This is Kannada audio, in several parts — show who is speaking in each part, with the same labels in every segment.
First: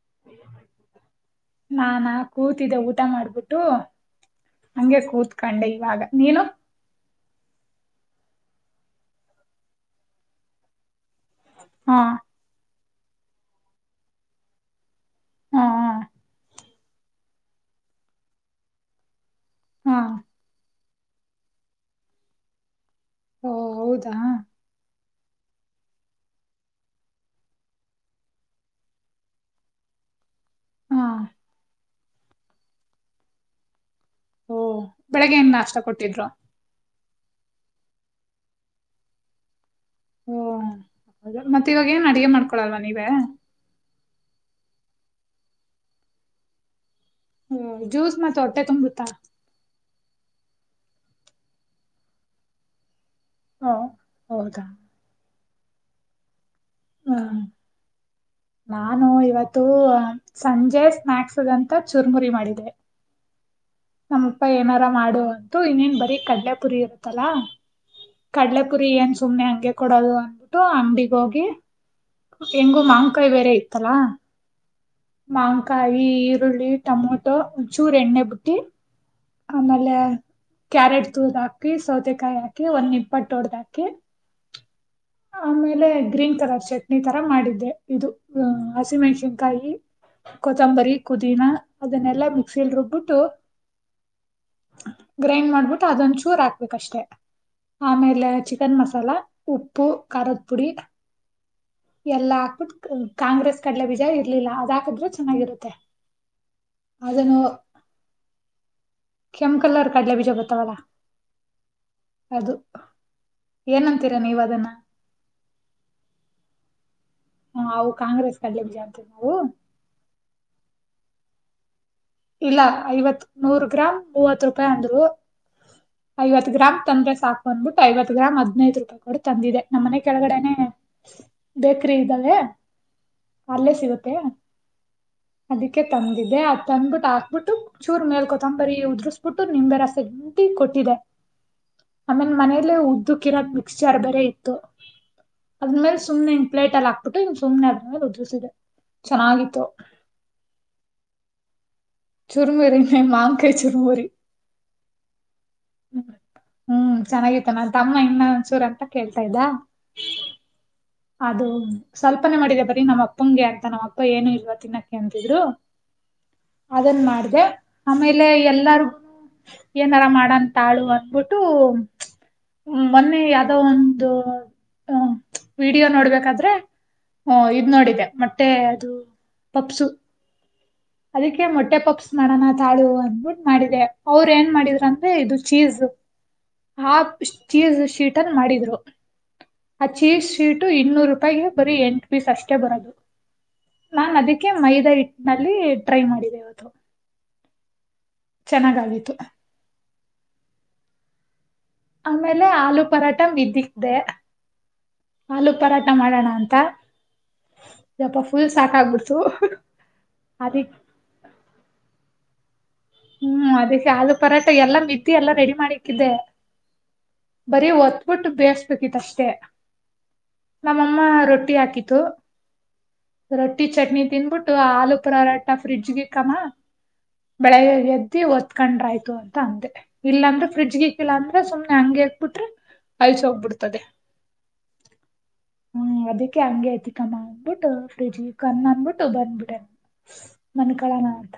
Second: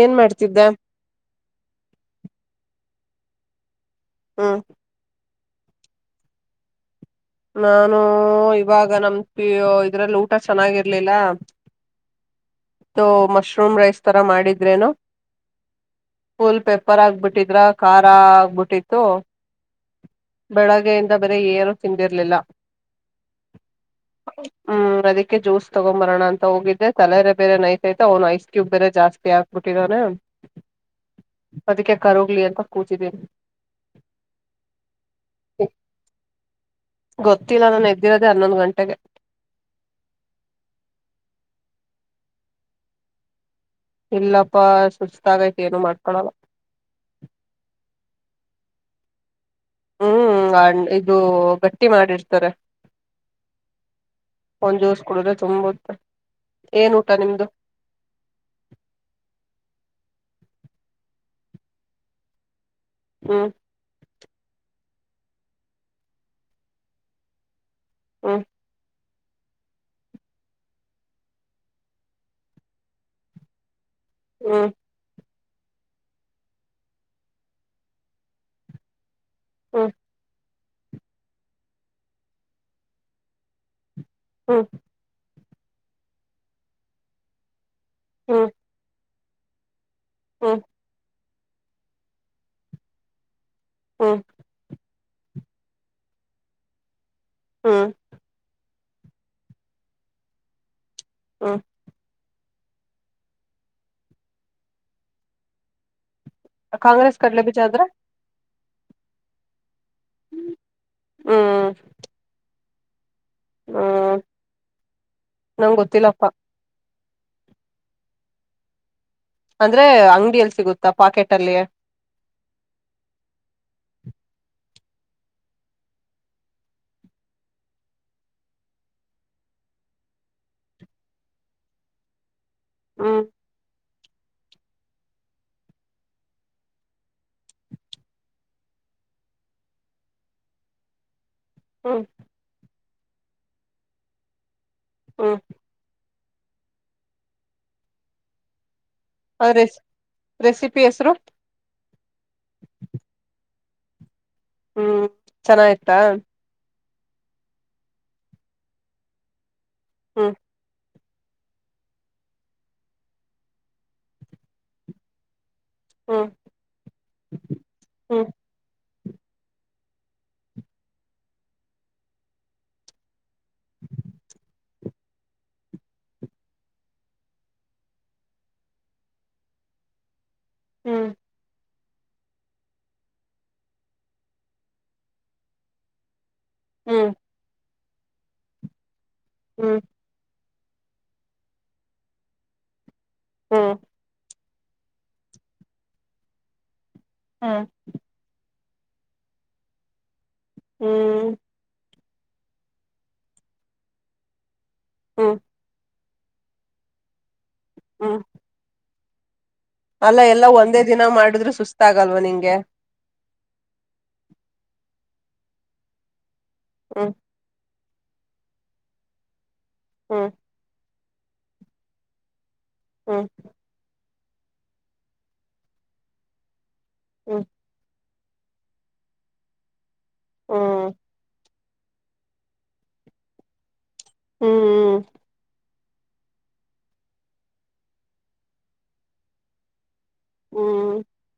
Speaker 1: ಏನ್ ಮಾಡ್ತಿದ್ದೆ
Speaker 2: ನಾನಾ ಕೂತಿದ್ದೆಊ ಊಟ ಮಾಡ್ಬಿಟ್ಟು
Speaker 1: ಹ್ಮ್
Speaker 2: ಹಂಗೆ ಕೂತ್ಕಂಡೆ ಇವಾಗ ನೀನು
Speaker 1: ನಾನು ಇವಾಗ ನಮ್ಪಿ ಇದ್ರಲ್ಲಿ ಊಟ ಚೆನ್ನಾಗಿರ್ಲಿಲ್ಲ
Speaker 2: ಹಾ
Speaker 1: ಮಶ್ರೂಮ್ ರೈಸ್ ತರ ಮಾಡಿದ್ರೇನು
Speaker 2: ಹಾ
Speaker 1: ಪೆಪರ್ ಆಗ್ಬಿಟ್ಟಿದ್ರ ಖಾರ ಆಬಿಟ್ಟಿ
Speaker 2: ಹಾ
Speaker 1: ಬರೆ ಏರ್ ಫ್ ಇಂಡ್ಯರ್ಲಿಲ್ಲ
Speaker 2: ಓ ಹೌದಾ
Speaker 1: ಕ್ಕೆ ಜ್ಯೂಸ್ ತಗೊಬರೋಣ ಅಂತ ಹೋಗಿದ್ರೆ ತಲೆ ಬೇರೆ ನೈತೈತ ಅವ್ನು ಐಸ್ ಕ್ಯೂಬ್ ಬೇರೆ ಜಾಸ್ತಿ ಆಾಕ್ಬಿಟ್ಟಿದ ಅವನೆ ಅದಕ್ಕೆ ಕರೋಗ್ಲಿ ಅಂತ ಕೂಚಿದ್ದೀನಿ
Speaker 2: ಓ ಬೆಳಿಗ್ಗೆ ಏನ್ ನಾಷ್ಟ ಕೊಟ್ಟಿದ್ರು
Speaker 1: ಗೊತ್ತಿಲ್ಲ ನಾನು ಎದ್ದಿರದೆೇ ಹನ್ನೊಂದು ಗಂಟೆಗೆ
Speaker 2: ಓ ಮತ್ತೆ ಇವಾಗ ಏನ್ ಅಡಗೆ ಮಾಡ್ಕೊಳಲ್ವಾ ನೀವೇ
Speaker 1: ಇಲ್ಲಪ್ಪಾ ಸುಸ್ತಾಗೈತಿ ಏನು ಮಾಡ್ಕೊಳಲ್ಲ
Speaker 2: ಹ್ಮ ಜ್ಯೂಸ್ ಮತ್ತೆ ಹೊಟ್ಟೆ ತುಂಬತ್ತಾ
Speaker 1: ಹ್ಮ್ ಇದು ಗಟ್ಟಿ ಮಾಡಿರ್ತಾರೆ
Speaker 2: ಓ ಹೌದಾ
Speaker 1: ಒಂಚ ದಿವಸ್ ಕೂಡ್ರೆ ತುಂಬುತ್ತ
Speaker 2: ಹ್ಮ ನಾನು ಇವತ್ತು ಸಂಜೆ ಸ್ನಾಯಕ್ಸ್ಗಂತ ಚುರ್ಮುರಿ ಮಾಡಿದೆ
Speaker 1: ಹ್ಮ್
Speaker 2: ನಮ್ಮಪ್ಪ ಏನಾರ ಮಾಡುವ ಅಂತೂ ಇನ್ನೇನ್ ಬರೀ ಕಡ್ಲೆಪುರಿ ಇರುತ್ತಲಾ
Speaker 1: ಹ್ಮ್
Speaker 2: ಕಡ್ಲ ಕುುರಿ ಏನ್ ಸುಮ್ನೆ ಹಂಗೆ ಕೊಡೋದು ಅಂದಬಿಟ್ಟು ಅಂಗಿಗ ಹೋಗಿ ಹೆಂಗು ಮಾಂನ್ಕಾಯಿ ಬೇರೆ ಇತ್ತಲ್ಲಾ
Speaker 1: ಹ್ಮ್
Speaker 2: ಮಂಕಾಯಿ ಈರುಳ್ಳಿ ಟೊಮೊಟೊ ಉಚೂ ರ ಎಣ್ಣೆ ಬುಟ್ಟಿ
Speaker 1: ಹ್ಮ್
Speaker 2: ಆಮೇಲೆ ಕ್ಯಾರೆಟ್ ತೂದ ಹಾಕಿ ಸೌತೆಕಾಯಿ ಹಾಕಿ ಒಂದ್ ಇಪ್ಪಟ್ಟೊಡ್ದ್ ಹಾಕಿ
Speaker 1: ಹ್ಮ
Speaker 2: ಆಮೇಲೆ ಗ್ರೀನ್ ಕಲರ್ ಚಟ್ನಿ ತರ ಮಾಡಿದ್ದೆ ಇದು
Speaker 1: ಹ್ಮ್
Speaker 2: ಹಸಿಮೆಣ್ಸಿನ್ಕಾಯಿ
Speaker 1: ಹ್ಮ್
Speaker 2: ಕೊತ್ತಂಬರಿ ಪುದಿನ ಅದನ್ನೆಲ್ಲಾ ಮಿಕ್ಸಿಯಲ್ಲಿ ರುಬ್ಬಿಟ್ಟು
Speaker 1: ಹಾ
Speaker 2: ಗ್ರೈಂಡ್ ಮಾಡ್ಬಿಟ್ಟು ಅದೊಂದ ಚೂರ್ ಹಾಕ್ಬೇಕಷ್ಟೇ
Speaker 1: ಹ್ಮ್
Speaker 2: ಆಮೇಲೆ ಚಿಕನ್ ಮಸಾಲಾ ಉಪ್ಪ ಪೂ ಕರತ್ ಪುಡಿ
Speaker 1: ಹ್ಮ್
Speaker 2: ಎಲ್ಲಾ ಹಾಕ್ಬಿಟ್ಟ ಕಾಂಗ್ರೆಸ್ ಕಡ್ಲೆ ವಿಜಯ ಇರ್ಲಿಲ್ಲ ಅದ ಹಾಕದ್ರೆ ಚೆನ್ನಾಗಿರುತ್ತೆ
Speaker 1: ಕಾಂಗ್ರೆಸ್ ಕಡ್ಲೆ ಬೀಜ ಆದ್ರೆ
Speaker 2: ಕೆಂ ಕಲ್ಲ ಅವ ಕಡಲೆ ಬೀಜ ಬತ್ತಾವಲ್ಲ
Speaker 1: ಹ್ಮ್
Speaker 2: ಅದು
Speaker 1: ಹ್ಮ್
Speaker 2: ಏನಂತೀರಾ ನೀವ್ ಅದನ್ನ
Speaker 1: ನಂ ಗೊತ್ತಿಲ್ಲಪ್ಪಾ
Speaker 2: ಹ ಅವು ಕಾಂಗ್ರೆಸ್ ಕಡ್ಲಿ ಜಾತ ನವು
Speaker 1: ಅಂದ್ರೆ ಅಂಗಡಿಯಲ್ಲಿ ಸಿಗುತ್ತಾ ಪಾಕೆಟ್ ಅಲ್ಲಿಯ
Speaker 2: ಇಲ್ಲ ಐವತ್ ನೂರ್ ಗ್ರಾಮ್ ಮೂವತ್ ರೂಪಾಯಿ ಅಂದ್ರು ಐವತ್ ಗ್ರಾಮ್ ತಂದ್ರೆ ಸಾಕ ಬಂದ್ಬಿಟ್ಟು ಐವತ್ ಗ್ರಾಮ್ ಹದ್ೈದು ರೂಪಾಯಿ ಕೊಡಿ ತಂದಿದೆ ನಮ್ಮ್ನೆ ಕೆಳಗಡೆನೆ ಬೇಕ್ರ ಇದ್ದಾವೆ
Speaker 1: ಹ್ಮ್
Speaker 2: ಅಲ್ಲೇ ಸಿಗುತ್ತೆ ಅದಕ್ಕೆ ತಂದಿದೆ ಆ ತಂದುು ಹಾಕ್ಬಿಟ್ಟು ಚೂರ್ ಮೇಲ್ ಕೊತ್ತಂಬರಿ ಉದು್ರಿಸಬಿಟ್ಟು ನಿಂಬೆ ರಸಗಂತಿ ಕೊಟ್ಟಿದೆ
Speaker 1: ಹ್ಮ್
Speaker 2: ಆಮೇಲೆ ಮನೇಲೆ ಉದ್ದುಕಿರ ಮಿಕ್ಸ್ಚರ್ ಬರೆ ಇತ್ತು
Speaker 1: ಹ್ಮ್
Speaker 2: ಅದ್ಮೇಲೆ ಸುಮನೆಿ ಪ್ೇ ಅಲ್ಲಿ ಹಾಕ್ಬಿು ಇ್ ಸು್ನೆ ಆದ್ಮೇಲೆದ್ಿದೆ
Speaker 1: ಅ ರೆಸ್ ರೆಸಿಪಿ ಹೆಸರು
Speaker 2: ಚುರ್ಮುರಿ ನ ಮಾಂಕ ಚುರ್ಮುರಿ
Speaker 1: ಹ್ಮ್ ಚೆನ್ನ ಆ್ತಾ
Speaker 2: ಹ್ಮ್ ಹ್ಮ್ ಚೆನ್ನಾಗಿತ್ತು ನನ್ ತಮ್ಮ ಇನ್ನ ಒಂದಸೂರ್ ಅಂತ ಕೇಳ್ತಾ ಇದ್ದ
Speaker 1: ಹ್ಮ
Speaker 2: ಅದು ಸ್ವಲ್ಪನೆ ಮಾಡಿದೆ ಬರೀ ನಮ್ಮಪ್ಪಂಗೆ ಅಂತ ನಮ್ಮಪ್ಪ ಏನು ಇಲ್ವಾ ತಿನ್ನಕ್ಕೆ ಅಂತಿದ್ರು
Speaker 1: ಹಾ
Speaker 2: ಅದನ್ ಮಾಡ್ದ ಆಮೇಲೆ ಎಲ್ಲಾರ ಏನಾರ ಮಾಡಂತಂತಾಳು ಅನ್ಬಿಟ್ಟು ಮೊನ್ನೆ ಯಾವ್ದ ಒಂದು ಅ ವಿಡಿಯೋ ನೋಡ್ಬೇಕಾದ್ರೆ ಹಓ ಇದ್ ನೋಡಿದೆ ಮತ್ತೆ ಅದು ಪಪ್ಸು
Speaker 1: ಹ್ಮ್
Speaker 2: ಹೊಟ್ಟೆ ಪಪ್ಸ್ ಮಾಡೋಣ ತಾಳು ಅಂದ್ಬಿಟ್ಟ ಮಾಡಿದೆ ಅವ್ರ ಏನ್ ಮಾಡಿದ್ರ ಅಂದ್ರೆ ಇದು ಚೀಸ್ ಆ
Speaker 1: ಹ್ಮ್
Speaker 2: ಚೀಸ್ ಶೀಟ್ ಅನ್ ಮಾಡಿದ್ರು
Speaker 1: ಹ್ಮ್
Speaker 2: ಆ ಚೀಸ್ ಶೀಟ್ ಇ ರ ಅ ಬ
Speaker 1: ಹ್ಮ್
Speaker 2: ನ ೆ ಮೈದಾ ಹಟ್ಟ ನಲ್ಲಿ ಟ್ರೈ ಮಾಡಿದೆ ಅದು
Speaker 1: ಹಾ
Speaker 2: ಚೆನ್ನಾಗಾಗಿತ್ತುು
Speaker 1: ಹ್ಮ್
Speaker 2: ಆಮೇಲೆ ಆಲೂ ಪರಾಟ ಬಿದ್ದಿದ್ದೆ
Speaker 1: ಹ್ಮ್
Speaker 2: ಆಲೂ ಪರಾಟ ಮಾಡೋಣ ಅಂತ
Speaker 1: ಹ್ಮ್
Speaker 2: ಜಪ ಫುಲ್ ಸಾಕ ಆಾಗಬಿಡ್ತು
Speaker 1: ಅಲ್ಲ ಎಲ್ಲ ಒಂದೇ ದಿನ ಮಾಡಿದ್ರು ಸುಸ್ತ ಆಾಗಲ್ವ ನಿಂಗೆ
Speaker 2: ಹ್ಮ್ ಅದೇ ಶದು ಪರಾಟ ಎಲ್ಲಾ ಮತ್ತಿ ಎಲ್ಲಾ ರೆಡಿ ಮಾಡಿಕ್ಕಿದ್ದೆ
Speaker 1: ಹ್ಮ್
Speaker 2: ಬರೀ ಒತ್ಬಿಟ್ಟು ಬೇಯಸ್ಬೇಕಿತ್ ಅಷ್ಟೇ
Speaker 1: ಹಾ
Speaker 2: ಅಮ್ಮ ರೊಟ್ಟಿ ಹಾಕತ್ತು
Speaker 1: ಹ್ಮ್
Speaker 2: ರೊಟ್ಟಿ ಚಟ್ನಿ ತಿನ್ಬಿಟ್ಟು ಆಲೂ ಪುರಾರಾಟ ಫ್ರಿಜ್ಗೆ ಕಮ
Speaker 1: ಹ್ಮ್
Speaker 2: ಬೆಳಗ್ಗೆ ಎದ್ದಿ ಒತ್ಕೊಂಡ್ರ ಆಯ್ತು ಅಂತ ಅಂದೆ ಇಲ್ಲಾಂದ್ರ
Speaker 1: ಹ್ಮ್
Speaker 2: ಫ್ರಿಜ್ಗಿಕ್ಕಿಲ್ಲಾ ಅಂದ್ರೆು ಹಂಗೆ ಹಾಕ್ಬಿಟ್ರೆ ಅಲ್ಸ ಹೋಗ್ಬಿಡ್ತದೆ
Speaker 1: ಹ್ಮ್್ಮ
Speaker 2: ಹ್ಮ ಅದಕ್ಕೆ ಹಂಗ ಐತಿ ಕಮ್ಮ ಅನ್ಬಿಟ್ಟು ಫ್ರಿಜಿ ಕಣ ಅನ್ಬಿಟ್ಟು ಬಂದ್ಬಿಟ್ಟಂಗ
Speaker 1: ಹ್ಮ್
Speaker 2: ಮನಕಳನಾಥ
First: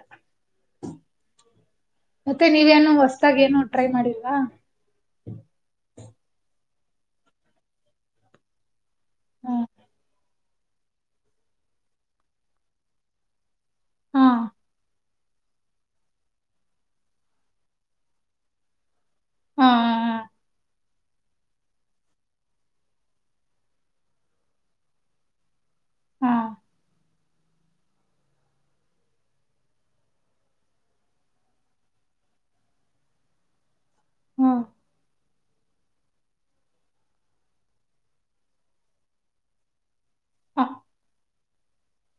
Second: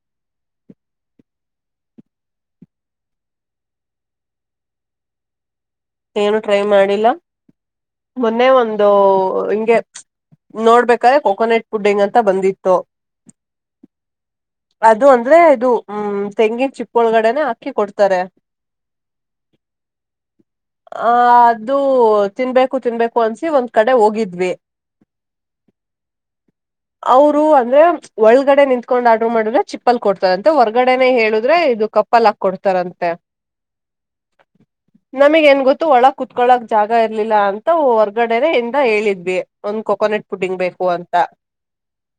Speaker 2: ಮತ್ತೆ ನೀವೇನು ಹೊಸದಾಗಿ ಏನು ಟ್ರೈ ಮಾಡಿಲ್ವಾ
Speaker 1: ಏನು ಟ್ರೈ ಮಾಡಿಲ್ಲ ಮೊನ್ನೆ ಒಂದು
Speaker 2: ಹ್ಮ್
Speaker 1: ಹಂಗೆ ನೋಡ್ಬೇಕಾದ್ರೆ ಕೋಕೋನಟ್ ಪುಡ್ಡಿಂಗ್ ಅಂತ ಬಂದಿತ್ತು
Speaker 2: ಹಾ
Speaker 1: ಅದು ಅಂದ್ರೆ ಇದು ಹ್ಮ ತೆಂಗಿನ ಚಿಪ್ಪ ಒಳಗಡೆನೆ ಹಾಕಿ ಕೊಡ್ತಾರೆ
Speaker 2: ಹಾ
Speaker 1: ಆ ಅದು ತಿನ್ಬೇಕು ತಿನ್ಬೇಕು ಅನ್ಸಿ ಒಂದ್ ಕಡೆ ಹೋಗಿದ್ವಿ [unintelligible]
Speaker 2: ಹಾ
Speaker 1: ಅವರು ಅಂದ್ರೆ ಒಳಗಡೆ ನಿಂತ್ಕೊಂಡ್ ಆರ್ಡ್ರ ಮಾಡಿದ್ರೆ ಚಿಪ್ಪಲ್ ಕೊಡ್ತದಂತೆ ಹೊರ್ಗಡೆನೆೇ ಹೇಳುದ್ರೆ ಇದು ಪಪ್ಪಲ್ ಹಾಕ ಕೊಡ್ತಾರಂತೆ
Speaker 2: ಹ್ಮ
Speaker 1: ನಮಗ ಏನ್ ಗೊತ್ತು ಒಳಗ್ ಕುತ್ಕೊಳಕ್ ಜಾಗ ಇರ್ಲಿಲ್ಲ ಅಂತ ಹೊರ್ಗಡೆನೆ ಇಂದ ಹೇಳಿದ್ವಿ ಒಂದ್ ಕೊಕೋನಟ್
Speaker 2: ಹ
Speaker 1: ಪಡಿಂಗ್ಬೇಕು ಅಂತ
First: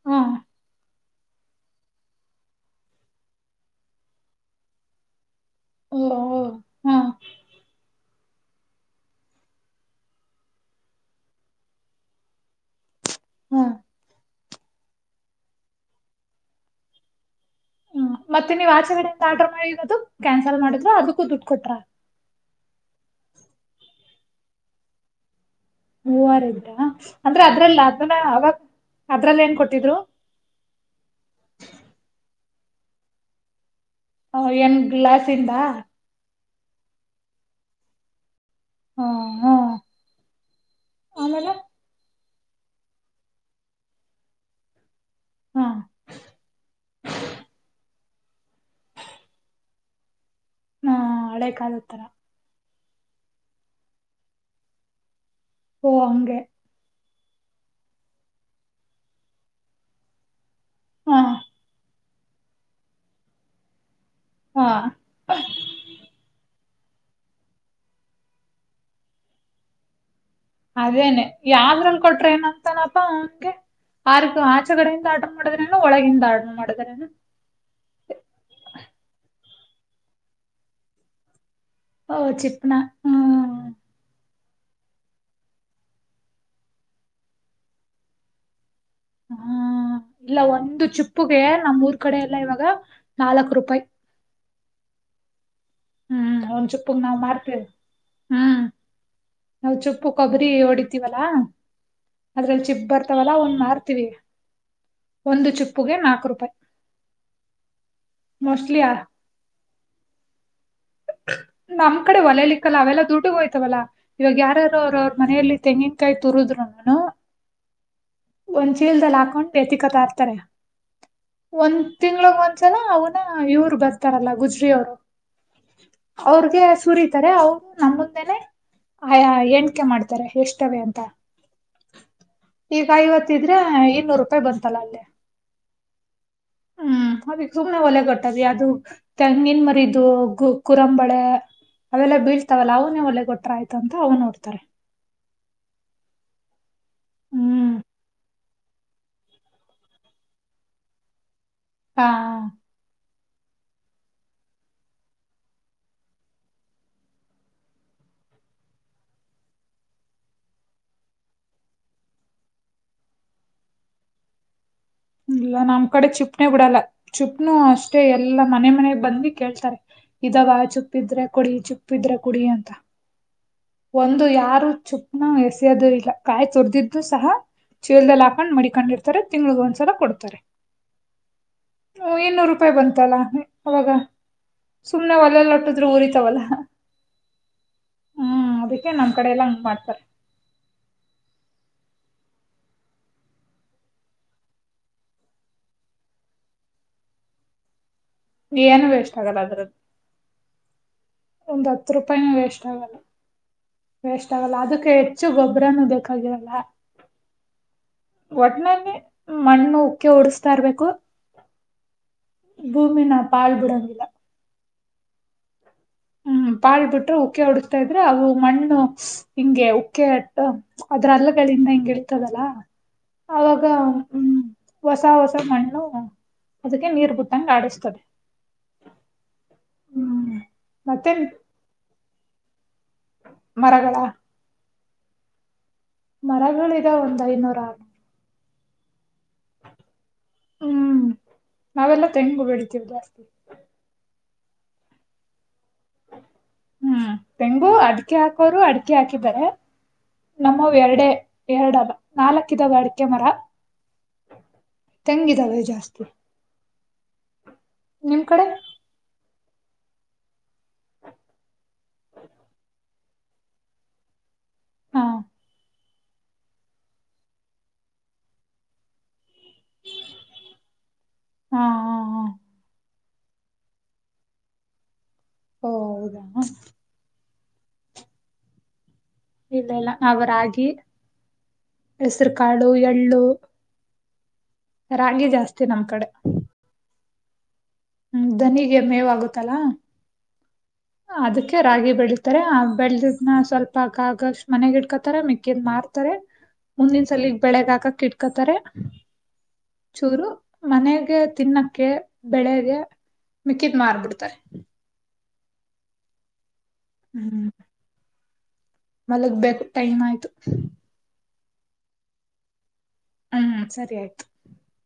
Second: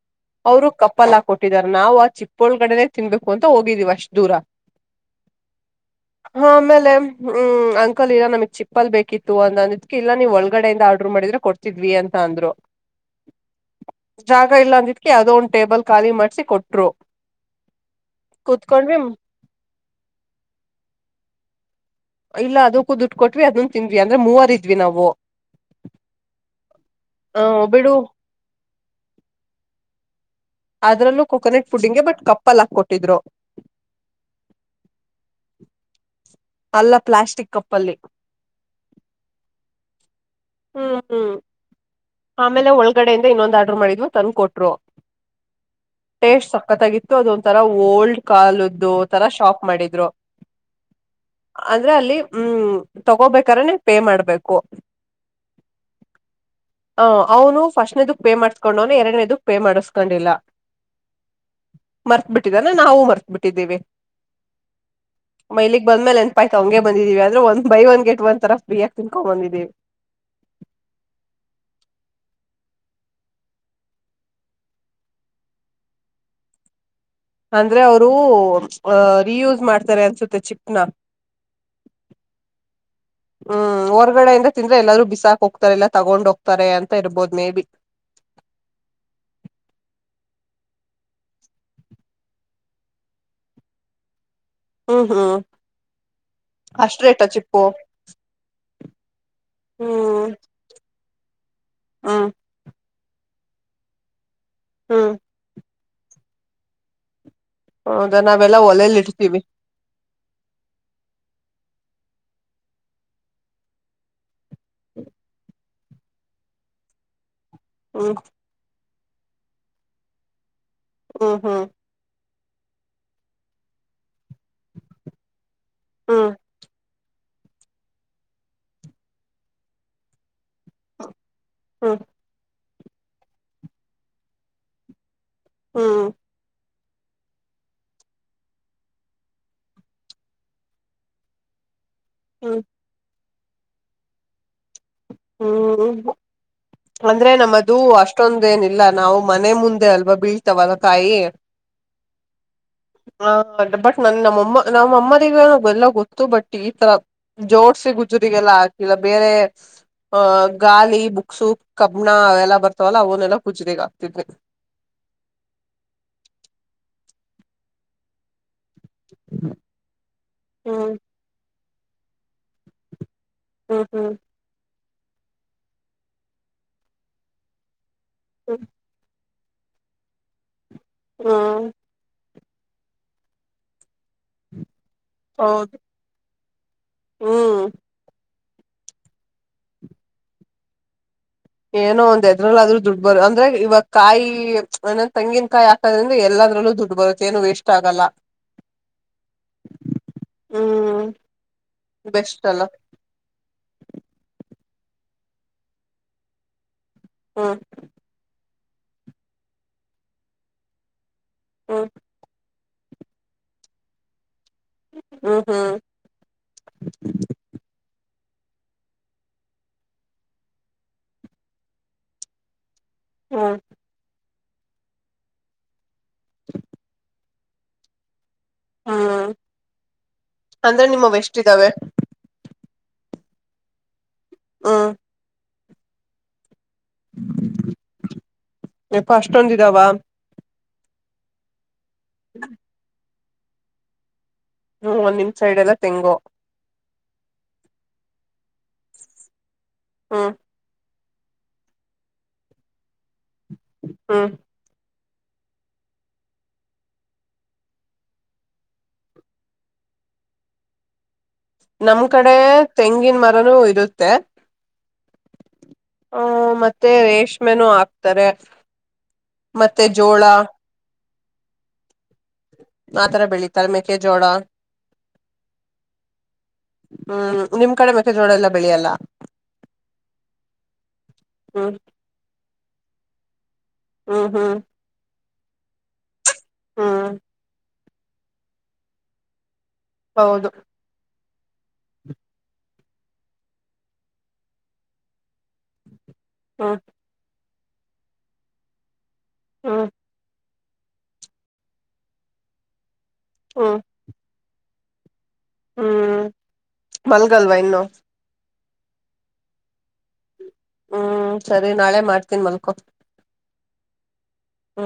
Speaker 2: ಹಾ
Speaker 1: ಅವರು ಕಪ್ಪಲ್ ಹಾಕ್ ಕೊಟ್ಟಿದಾರ ನಾವು ಆ ಚಿಪ್ಪೋಳ್ಗಡೆನೆೇ ತಿನ್ಬೇಕು ಅಂತ ಹೋಗಿದೀವ ಅಷ್ಟ ದೂರ
Speaker 2: ಓ
Speaker 1: ಹ ಆಮೇಲೆ
Speaker 2: ಹಾ
Speaker 1: ಹ್ಮ್ ಅಂಕಲ್ ಈರ ನಮಗ್ ಚಿಪ್ಪಲ್ ಬೇಕಿತ್ತು ಅಂದ ಅನಿದಕ ಇಲ್ಲ ನೀವ್ ಒಳಗಡೆಯಿಂದ ಆರ್ಡ್ರ್ ಮಾಡಿದ್ರೆ ಕೊಡ್ತಿದ್ವಿ ಅಂತ ಅಂದ್ರು
Speaker 2: ಹ್ಮ
Speaker 1: ಜಾಗ ಇಲ್ಲ ಅಂದಿಟ್ಕಿ ಅದ ಒಂದ್ ಟೇಬಲ್ ಖಾಲಿ ಮಾಡ್ಸಿ ಕೊಟ್ರು
Speaker 2: ಹ್ಮ ಮತ್ತೆ ನೀವ್
Speaker 1: ಕುೂತ್ಕೊಂಡ್ವಿ
Speaker 2: ಆಚೆಗಡಿಂದ ಆರ್ಡ್ರರ್ ಮಾಡಿರದು ಕ್ಯಾನ್ಸಲ್ ಮಾಡಿದ್ರ ಅದಕ್ಕೂ ದುಡ್ಡು ಕೊಟ್ರ
Speaker 1: ಇಲ್ಲ ಅದ ಕುದುಟ್ ಕೊಟ್ವಿ ಅದನ್ ತಿಂದ್ವಿ ಅಂದ್ರೆ ಮೂವರ ಇದ್ವಿ ನಾವು
Speaker 2: ಮೂೂವಾರಟಾ ಅಂದ್ರೆ
Speaker 1: ಆ
Speaker 2: ಅದ್ರಲ್ಲ
Speaker 1: ಬಿಡು
Speaker 2: ಅದನ್ನ ಅವಾಗ ಅದ್ರಲ್ಲ ಏನ್ ಕೊಟ್ಟಿದ್ರು
Speaker 1: ಅದ್ರಲ್ಲೂ ಕೋಕೋನಟ್ ಫುಡ್ಡಿಂಗಗೆ ಬಟ್ ಕಪ್ಪಲ್ಲ ಹಾಕ ಕೊಟ್ಟಿದ್ರು
Speaker 2: ಹ ನ್ ಗ್ಲಾಸ್ ಇಂದ
Speaker 1: ಅಲ್ಲ ಪ್ಲಾಸ್ಟಿಕ್ ಕಪ್ಪಲ್ಲಿ
Speaker 2: ಹಾ ಹಾ
Speaker 1: ಹ್ಮ್ ಹ್ಮ್
Speaker 2: ಆಮೇಲೆ
Speaker 1: ಆಮೇಲೆ ಒಳಗಡೆಯಿಂದ ಇನ್ನೊಂದು ಆರ್ಡ್ರ ಮಾಡಿದ್ಲು ತಂದ ಕೊಟ್ರು
Speaker 2: ಹಾ
Speaker 1: ಟೇಸ್ಟ್ ಸಕ್ಕತ್ತಾಗಿತ್ತು ಅದೊಂಥರ ಓಲ್ಡ್ ಕಾಲ್ದು ತರ ಶಾಕ್ ಮಾಡಿದ್ರು
Speaker 2: ಹಾ ಹಳೆ ಕಾಲದ
Speaker 1: ಅಂದ್ರೆ
Speaker 2: ತರ
Speaker 1: ಅಲ್ಲಿ ಹ್ಮ್ ತಗೋಬೇಕ್ರನೆೆ ಪೇ ಮಾಡ್ಬೇಕು
Speaker 2: ಓ ಅಂಗ
Speaker 1: ಹ ಅವನು ಫಸ್ಟ್ನದಕ್ ಪೇ ಮಾಡ್ಸ್ಕೊಂಡ ಅವನ ಎರಡನೇದಕ್ ಪೇ ಮಾಡಿಸಸ್ಕೊಂಡಿಲ್ಲ
Speaker 2: ಹಾ
Speaker 1: ಮರ್ತ್ ಬಿಟ್ಟಿದಾನ ನಾವವು ಮರ್ತ್ ಬಿಟ್ಟಿದ್ದೀವಿ
Speaker 2: ಹಾ
Speaker 1: ಮೈಲಿಗ್ ಬಂದ್ಮೇಲೆ ಎೆನ್ಪಾಯ್ ಅಂಗೆ ಬಂದಿದ್ದೀವಿ ಆದ್ರೆ ಒಂದ್ ಬೈ ಒನ್ ಗೆಟ್ ಒನ್ ತರ ಫ್ರೀಯಾಗಿ ತಿನ್ಕೊಂಡ್ ಬಂದಿದ್ದೀವಿ
Speaker 2: ಅದೇನೆ ಯಾವ್ದ್ರಲ್ ಕೊಟ್ರ ಏನ ಅಂತನಪಾ ಅವನ್ಗೆ ಆರಗು ಆಚೆ ಕಡೆಯಿಂದ ಆಡ ಮಾಡಿದ್ರನ ಒಳಗಿಂದ ಆಡ ಮಾಡಿದ್ರೇನ
Speaker 1: ಅಂದ್ರೆ ಅವರು ಅ ರಿಯೂಸ್ ಮಾಡ್ತಾರೆ ಅನ್ಸುತ್ತೆ ಚಿಪ್ನ
Speaker 2: ಓ ಚಿಪ್ನ
Speaker 1: ಹ್ಮ್ ಹೊರ್ಗಡೆಇಂದ ತಿಂದ್ರ ಎಲ್ಲರೂ ಬಿಸಾಕ್ ಹೋಗ್ತಾರೆ ಇಲ್ಲ ತಗೊಂಡ್ ಹೋಗ್ತಾರೆ ಅಂತ ಇರ್ಬೋದು ಮೇ ಬಿ
Speaker 2: ಹ್ಮ್ ಇಲ್ಲ ಒಂದು ಚಿಪ್ಪುಗೆ ನಮ್ಮ್ರ್ ಕಡೆ ಎಲ್ಲ ಇವಾಗ ನಾಲ್ಕ್ ರೂಪಾಯಿ
Speaker 1: ಹ್ಮ್ ಹ್ಮ್
Speaker 2: ಹ್ಮ್ ಅವನ್ ಚುಪ್ಪಂಗ
Speaker 1: ಅಷ್ಟ್
Speaker 2: ನಾವ್
Speaker 1: ರೇಟ ಚಿಪ್ಪು
Speaker 2: ಮಾರ್ತೇವಿ ಹ್ಮ್ ನಾವು ಚುಪ್ಪು
Speaker 1: ಹ್ಮ್
Speaker 2: ಕೊಬ್ಬರಿ ಓಡಿತೀವಲ್ಲಾ
Speaker 1: ಹ್ಮ್
Speaker 2: ಅದ್ರಲ್ಲಿ ಚಿಪ್ಪ ಬರ್ ಹತವಲ್ಲ ಒಂದ್ ಮಾರ್ತೀವಿ
Speaker 1: ಹ್ಮ್
Speaker 2: ಒಂದು ಚಿಪ್ಪುಗೆ ನಾಕು ರೂಪಾಯಿ
Speaker 1: ಹೌದಾ ನಾವೆಲ್ಲಾ ಒಲಲಿ ಇಡ್ತೀವಿ
Speaker 2: ನಮ್ ಕಡೆ ಒಲಲಿಕ್ಕಲ್ಲ ಅವೆಲ್ಲ ದುಡ್ಡುಗ ಹೋಯ್ತವಲ್ಲಾ ಇವಾಗ ಯಾರ್ಯಾರೋ ಅವ್ರರು ಅವ್ರ ಮನೆಯಲ್ಲಿ ತೆಂಗಿನಕಾಯ್ ತುರುದರು ನಾನ
Speaker 1: ಹ್ಮ
Speaker 2: ಕೀಲ್ದಲ್ಲಿ ಹಾಕೊಂಡು ವ್ಯತಿಕತ ಇರ್ತಾರೆ
Speaker 1: ಹ್ಮ್ ಹ್ಮ್
Speaker 2: ಒಂದ್ ತಿಂಳಗ್ ಒಂದ ಚಲ ಅವನ ಇವ್ರು ಬರ್ತಾರಲ್ಲ ಗುಜ್ರ ಅವರು
Speaker 1: ಹ್ಮ್
Speaker 2: ಅವ್ರಗೆ ಸುರಿ ಅವರು ನಮ್ಮ ಮುಂದೆನೆ ಆ ಎಣಕೆ ಮಾಡ್ತಾರೆ ಎಷ್ಟು ಅಂತ
Speaker 1: ಹ್ಮ್
Speaker 2: ಈಗ ಐವತ್ತಿದ್ರೆ ಇನ್ನೂರು ರೂಪಾಯಿ ಬಂತಲ್ಲ ಅಲ್ಲಿೇ
Speaker 1: ಹ್ಮ
Speaker 2: ಹ್ಮ್ ಅದ ಸುಮನೆ ಒಲೆ ಕೊಟ್ಟದ ಅದು ತೆಂಗಿನ ಮರಿದು ಕುರಂಬಳೆ ಅವೆಲ್ಲ
Speaker 1: ಹ್ಮ್
Speaker 2: ಬೀಳ್ತಾವಲ್ಲ ಅವ ನೀ ಒಳ್ಳೆ ಗೊಟ್ರ ಆಯ್ತು ಅಂತ ಅವ್ ನೋಡ್ತಾರೆ
Speaker 1: ಹ್ಮ್ ಅಂದ್ರೆ ನಮ್ಮದು
Speaker 2: ಹ್ಮ್
Speaker 1: ಅಷ್ಟೊಂದ ಹಂಗೇನ ಇಲ್ಲಾ ನಾವು ಮನೆ ಮುಂದೆ ಅಲ್ವಾ ಬೀಳ್ತವ ತಾಯಿ
Speaker 2: ಹಾ
Speaker 1: ಹ ಬಟ್ ನನ್ ನಮ್ಮಮ್ಮ ನಮ್ಮ ಅಮ್ಮನಿಗ ಎಲ್ಲ ಗೊತ್ತು ಬಟ್ ಈ ತರ ಜೋಡ್ಸಿಗ ಕುಜುತಿಗ ಯಲ್ಲ ಹಾಕಿಲ್ಲ ಬೇರೆ ಆಹ ಗಾಲಿ ಬುಕ್ಸು ಕಬ್ಬಣ ಅವೆಲ್ಲ ಬರ್ತವಲ್ಲ ಅವನ್ನೆಲ್ಲಾ ಗುಜರಿಗಿ ಹಾಕ್ತಿದೀನಿ. [inaudible]
Speaker 2: ಇಲ್ಲ ನಮ್ ಕಡೆ ಚುಪ್ನೆೇ ಬೀಡಲ್ಲ ಚುಪ್ನು ಅಷ್ಟೇ ಎಲ್ಲಾ ಮನೆ ಮನೆ ಬಂದು ಕೇಳ್ತಾರೆ ಇದಾವ
Speaker 1: ಹ್ಮ್
Speaker 2: ಚುಪ್ಪಿದ್ರೆ ಕುಡಿ ಚುಪ್ಪಿದ್ರೆ ಕುಡಿ ಅಂತ.
Speaker 1: ಹ್ಮ್ ಹ್ಮ್
Speaker 2: ಒಂದು ಯಾರು ಚುಪ್ನ ಎಸೆಯೋದು ಇಲ್ಲ ಕಾಯಿ ತುರ್ದಿದ್ದು ಸಹ ಚೀಲ್ದಲ್ಲಿ ಹಾಕೊಂಡ್
Speaker 1: ಹ್ಮ್
Speaker 2: ಮಡಕೊಂಡಿರ್ತಾರೆ ತಿಂಗ್ಳಿಗೆ ಒಂದ್ಸಲ ಕೊಡ್ತಾರೆ.
Speaker 1: ಹ್
Speaker 2: ಕ್ಕ ಬಂತಲ್ಲ ಅವಾಗ ಸುಮ್ನೆ ಒಲೆಲ್ಲೊಟ್ಟಿದ್ರೂ ಉರಿತಾವಲ್ಲ.
Speaker 1: ಹು
Speaker 2: ಹ್ಮ್ ಅದಕ್ಕೆೇ ನಮ್ ಕಡೆ ಎಲ್ಲಾ ಹಂಗ ಮಾಡ್ತಾರೆ.
Speaker 1: ಏನೋ ಒಂದ್ ಎದ್ರಲ್ಲ ಆದ್ರೂ ದುಡ್ ಬರು ಅಂದ್ರೆ ಇವಾ ಕಾಯಿ ಅಂದ ತೆಂಗಿನಕಾಯಿ ಹಾಕದ್ರಿಂದ ಎಲ ದ್ರಲ್ಲೂ ದುಡ್ಡು ಬರುತ್ತೆ ಏನು ವೇಸ್ಟ್ ಆಗಲ್ಲ.
Speaker 2: ಏನು ವೇಸ್ಟ್ ಆಗಲ್ಲ ಅದ್ರಲ
Speaker 1: ಹ್ಮ್
Speaker 2: ಒಂದು ಹತ್ತು ರೂಪಾಯಿನ
Speaker 1: ಬೆಸ್ಟ್
Speaker 2: ವೇಸ್
Speaker 1: ಅಲ್ಲ
Speaker 2: ಆಗಲ್ಲ ವೇಸ್ಟ್ ಆಗಲ್ಲ ಅದಕ್ ಹೆಚ್ಚು ಗೊಬ್ಬರನು ಬೆಕಾಗಿರಲ್ಲ.
Speaker 1: ಹ್ಮ
Speaker 2: ಒಟ್ಟನಲ್ಲಿ ಮಣ್ಣು ಉಕೀ ಉಡುಸ್ತ ಇರ್ಬೇಕು
Speaker 1: ಹ್ಮ್ [unintelligible]
Speaker 2: ಭೂಮಿನ ಬಾಲ್ ಬುಡಂಗಿಲ್ಲ.
Speaker 1: ಹ್ಮ ಹ್ಮ್ [unintelligible]
Speaker 2: ಹ್ಮ್ ಪಾಳ್ ಬಿಟ್ರ ಉಕೆ ಓಡಿತಾ ರಾ ಅಂದ್ರೆ ಅವು ಮಣ್ಣು ಹಿಂಗೆ ಉಕ್ಕೆ ಅಟ್ಟು ಅದ್ರ ಅಲ್ಲಗಳಿಂದ ಹಿಂಗ ಇರ್ತಾದಲ
Speaker 1: ಹ್ಮ್
Speaker 2: ಅವಾಗ ಹ್ಮ ಹೊಸ ಹೊಸ ಮಣ್ಣು ಅದಕ್ಕೆ ನೀರ್ ಬು ಹೆಂಗ್ ಆಡಸ್ತದೇ
Speaker 1: ಹ್ಮ್ [unintelligible] ಅಂದ್ರೆ
Speaker 2: ಮತ್ತೆ
Speaker 1: ನಿಮವ ಎಷ್ಟ್ ಇದವೆ.
Speaker 2: ಮರಗಳ
Speaker 1: ಹ್ಮ್
Speaker 2: ಮರಗಳ ಇದಾವ್ ಒಂದ್ ಐದನೂರ ಆರ್
Speaker 1: ಯಪ್ಪಾ ಅಷ್ಟೊಂದ್ ಇದವ.
Speaker 2: ಹ್ಮ್ ನಾವೆಲ್ಲ ತೆಂಗು ಬೆಳಿತೀವಿ ಜಾಸ್ತಿ.
Speaker 1: ಹ್ಮ ನಿಮ್ ಸೈಡ್ ಎಲ್ಲ ತೆಂಗು
Speaker 2: [unintelligible] ಹ್ಮ್ ತೆಂಗು ಅಡ್ಕೆ ಹಾಕೋರು ಅಡ್ಕೆ ಹಾಕಿದರೆ
Speaker 1: ಹ್ಮ್
Speaker 2: ನಮ್ಮವ ಎರಡೆ ಎರಡ ಅಲ್ಲ ನಾಲಕ್ ಇದಾವೆ ಅಡಕೆ ಮರ
Speaker 1: ಹ್ಮ್
Speaker 2: ತೆಂಗಿದಾವೆ ಜಾಸ್ತಿ [unintelligible] ನಿಮ್ ಕಡೆ. [unintelligible]
Speaker 1: ನಮ್ ಕಡೆ ತೆಂಗಿನ ಮರನೂ ಇರುತ್ತೆ
Speaker 2: ಹಾ.
Speaker 1: ಹ ಮತ್ತೆ ರೇಷ್ಮೆನು ಹಾಕ್ತರೆ. ಮತ್ತೆ ಜೋಳ
Speaker 2: ಹ ಹ್ಮ್ ಹ್ಮ್
Speaker 1: ಆತರ ಬೆಳಿತರ ಮೇಕೆಜೋಳ
Speaker 2: ಓ ಹೌದಾ
Speaker 1: ಹ್ಮ್ ನಿಮ್ ಕಡೆ ಮೆಕ್ಕೆಜೋಳ ಎಲ್ಲ ಬೆಳೆಯಲ್ಲ.
Speaker 2: ಇಲ್ಲ ಇಲ್ಲ ನಾವರಾಗಿ
Speaker 1: ಹ್ಮ್
Speaker 2: ಹೆಸರು ಕಾಳು ಎಳ್ಳು
Speaker 1: ಹ್ಮ್ ಹ್ಮ್
Speaker 2: ತಿ ನಮ್ ಕಡೆ
Speaker 1: ಹ್ಮ್
Speaker 2: ಹ್ಮ ದನಿಗೆ ಮೇವಗುತ್ತಲ
Speaker 1: ಹೌದು
Speaker 2: ಅದಕ್ಕೆ ರಾಗಿ ಬೆಳಿತಾರೆ ಆ ಬೆಲ್ಡಿಡ್ನ ಸ್ವಲ್ಪ ಕ ಆಗಷ್ಟ ಮನೆಗಿಟ್ಕೊತಾರೆ ಮಿ ಕಿಡ್ ಮಾರ್ತಾರೆ
Speaker 1: ಹ್ಮ್
Speaker 2: ಮುಂದಿನ ಸಲಗ್ ಬೆಳೆಗ ಹಾಕಕ್ ಇಟ್ಕತಾರೆ
Speaker 1: ಹ್ಮ್
Speaker 2: ಚೂರು ಮನೆಗೆ ತಿನ್ನಕ್ಕೆ ಬೆಳಗೆ ಮಿಕ್ಕಿದ
Speaker 1: ಹ್ಮ್
Speaker 2: ಮಾರ್ಬಿಡ್ತಾರೆ.
Speaker 1: ಹ್ಮ್ ಮಲ್ಗಲ್ವಾ ಇನ್ನೂ.
Speaker 2: ಮಲಗ್ ಬೇಕು ಟೈಮ್ ಆಯ್ತು
Speaker 1: ಹ್ಮ್ ಸರಿ ನಾಳೆ ಮಾಡ್ತೀನಿ ಮಲ್ಕೊ
Speaker 2: ಹ್ಮ್ ಸರಿ ಆಯ್ತು
Speaker 1: ಹ್ಮ್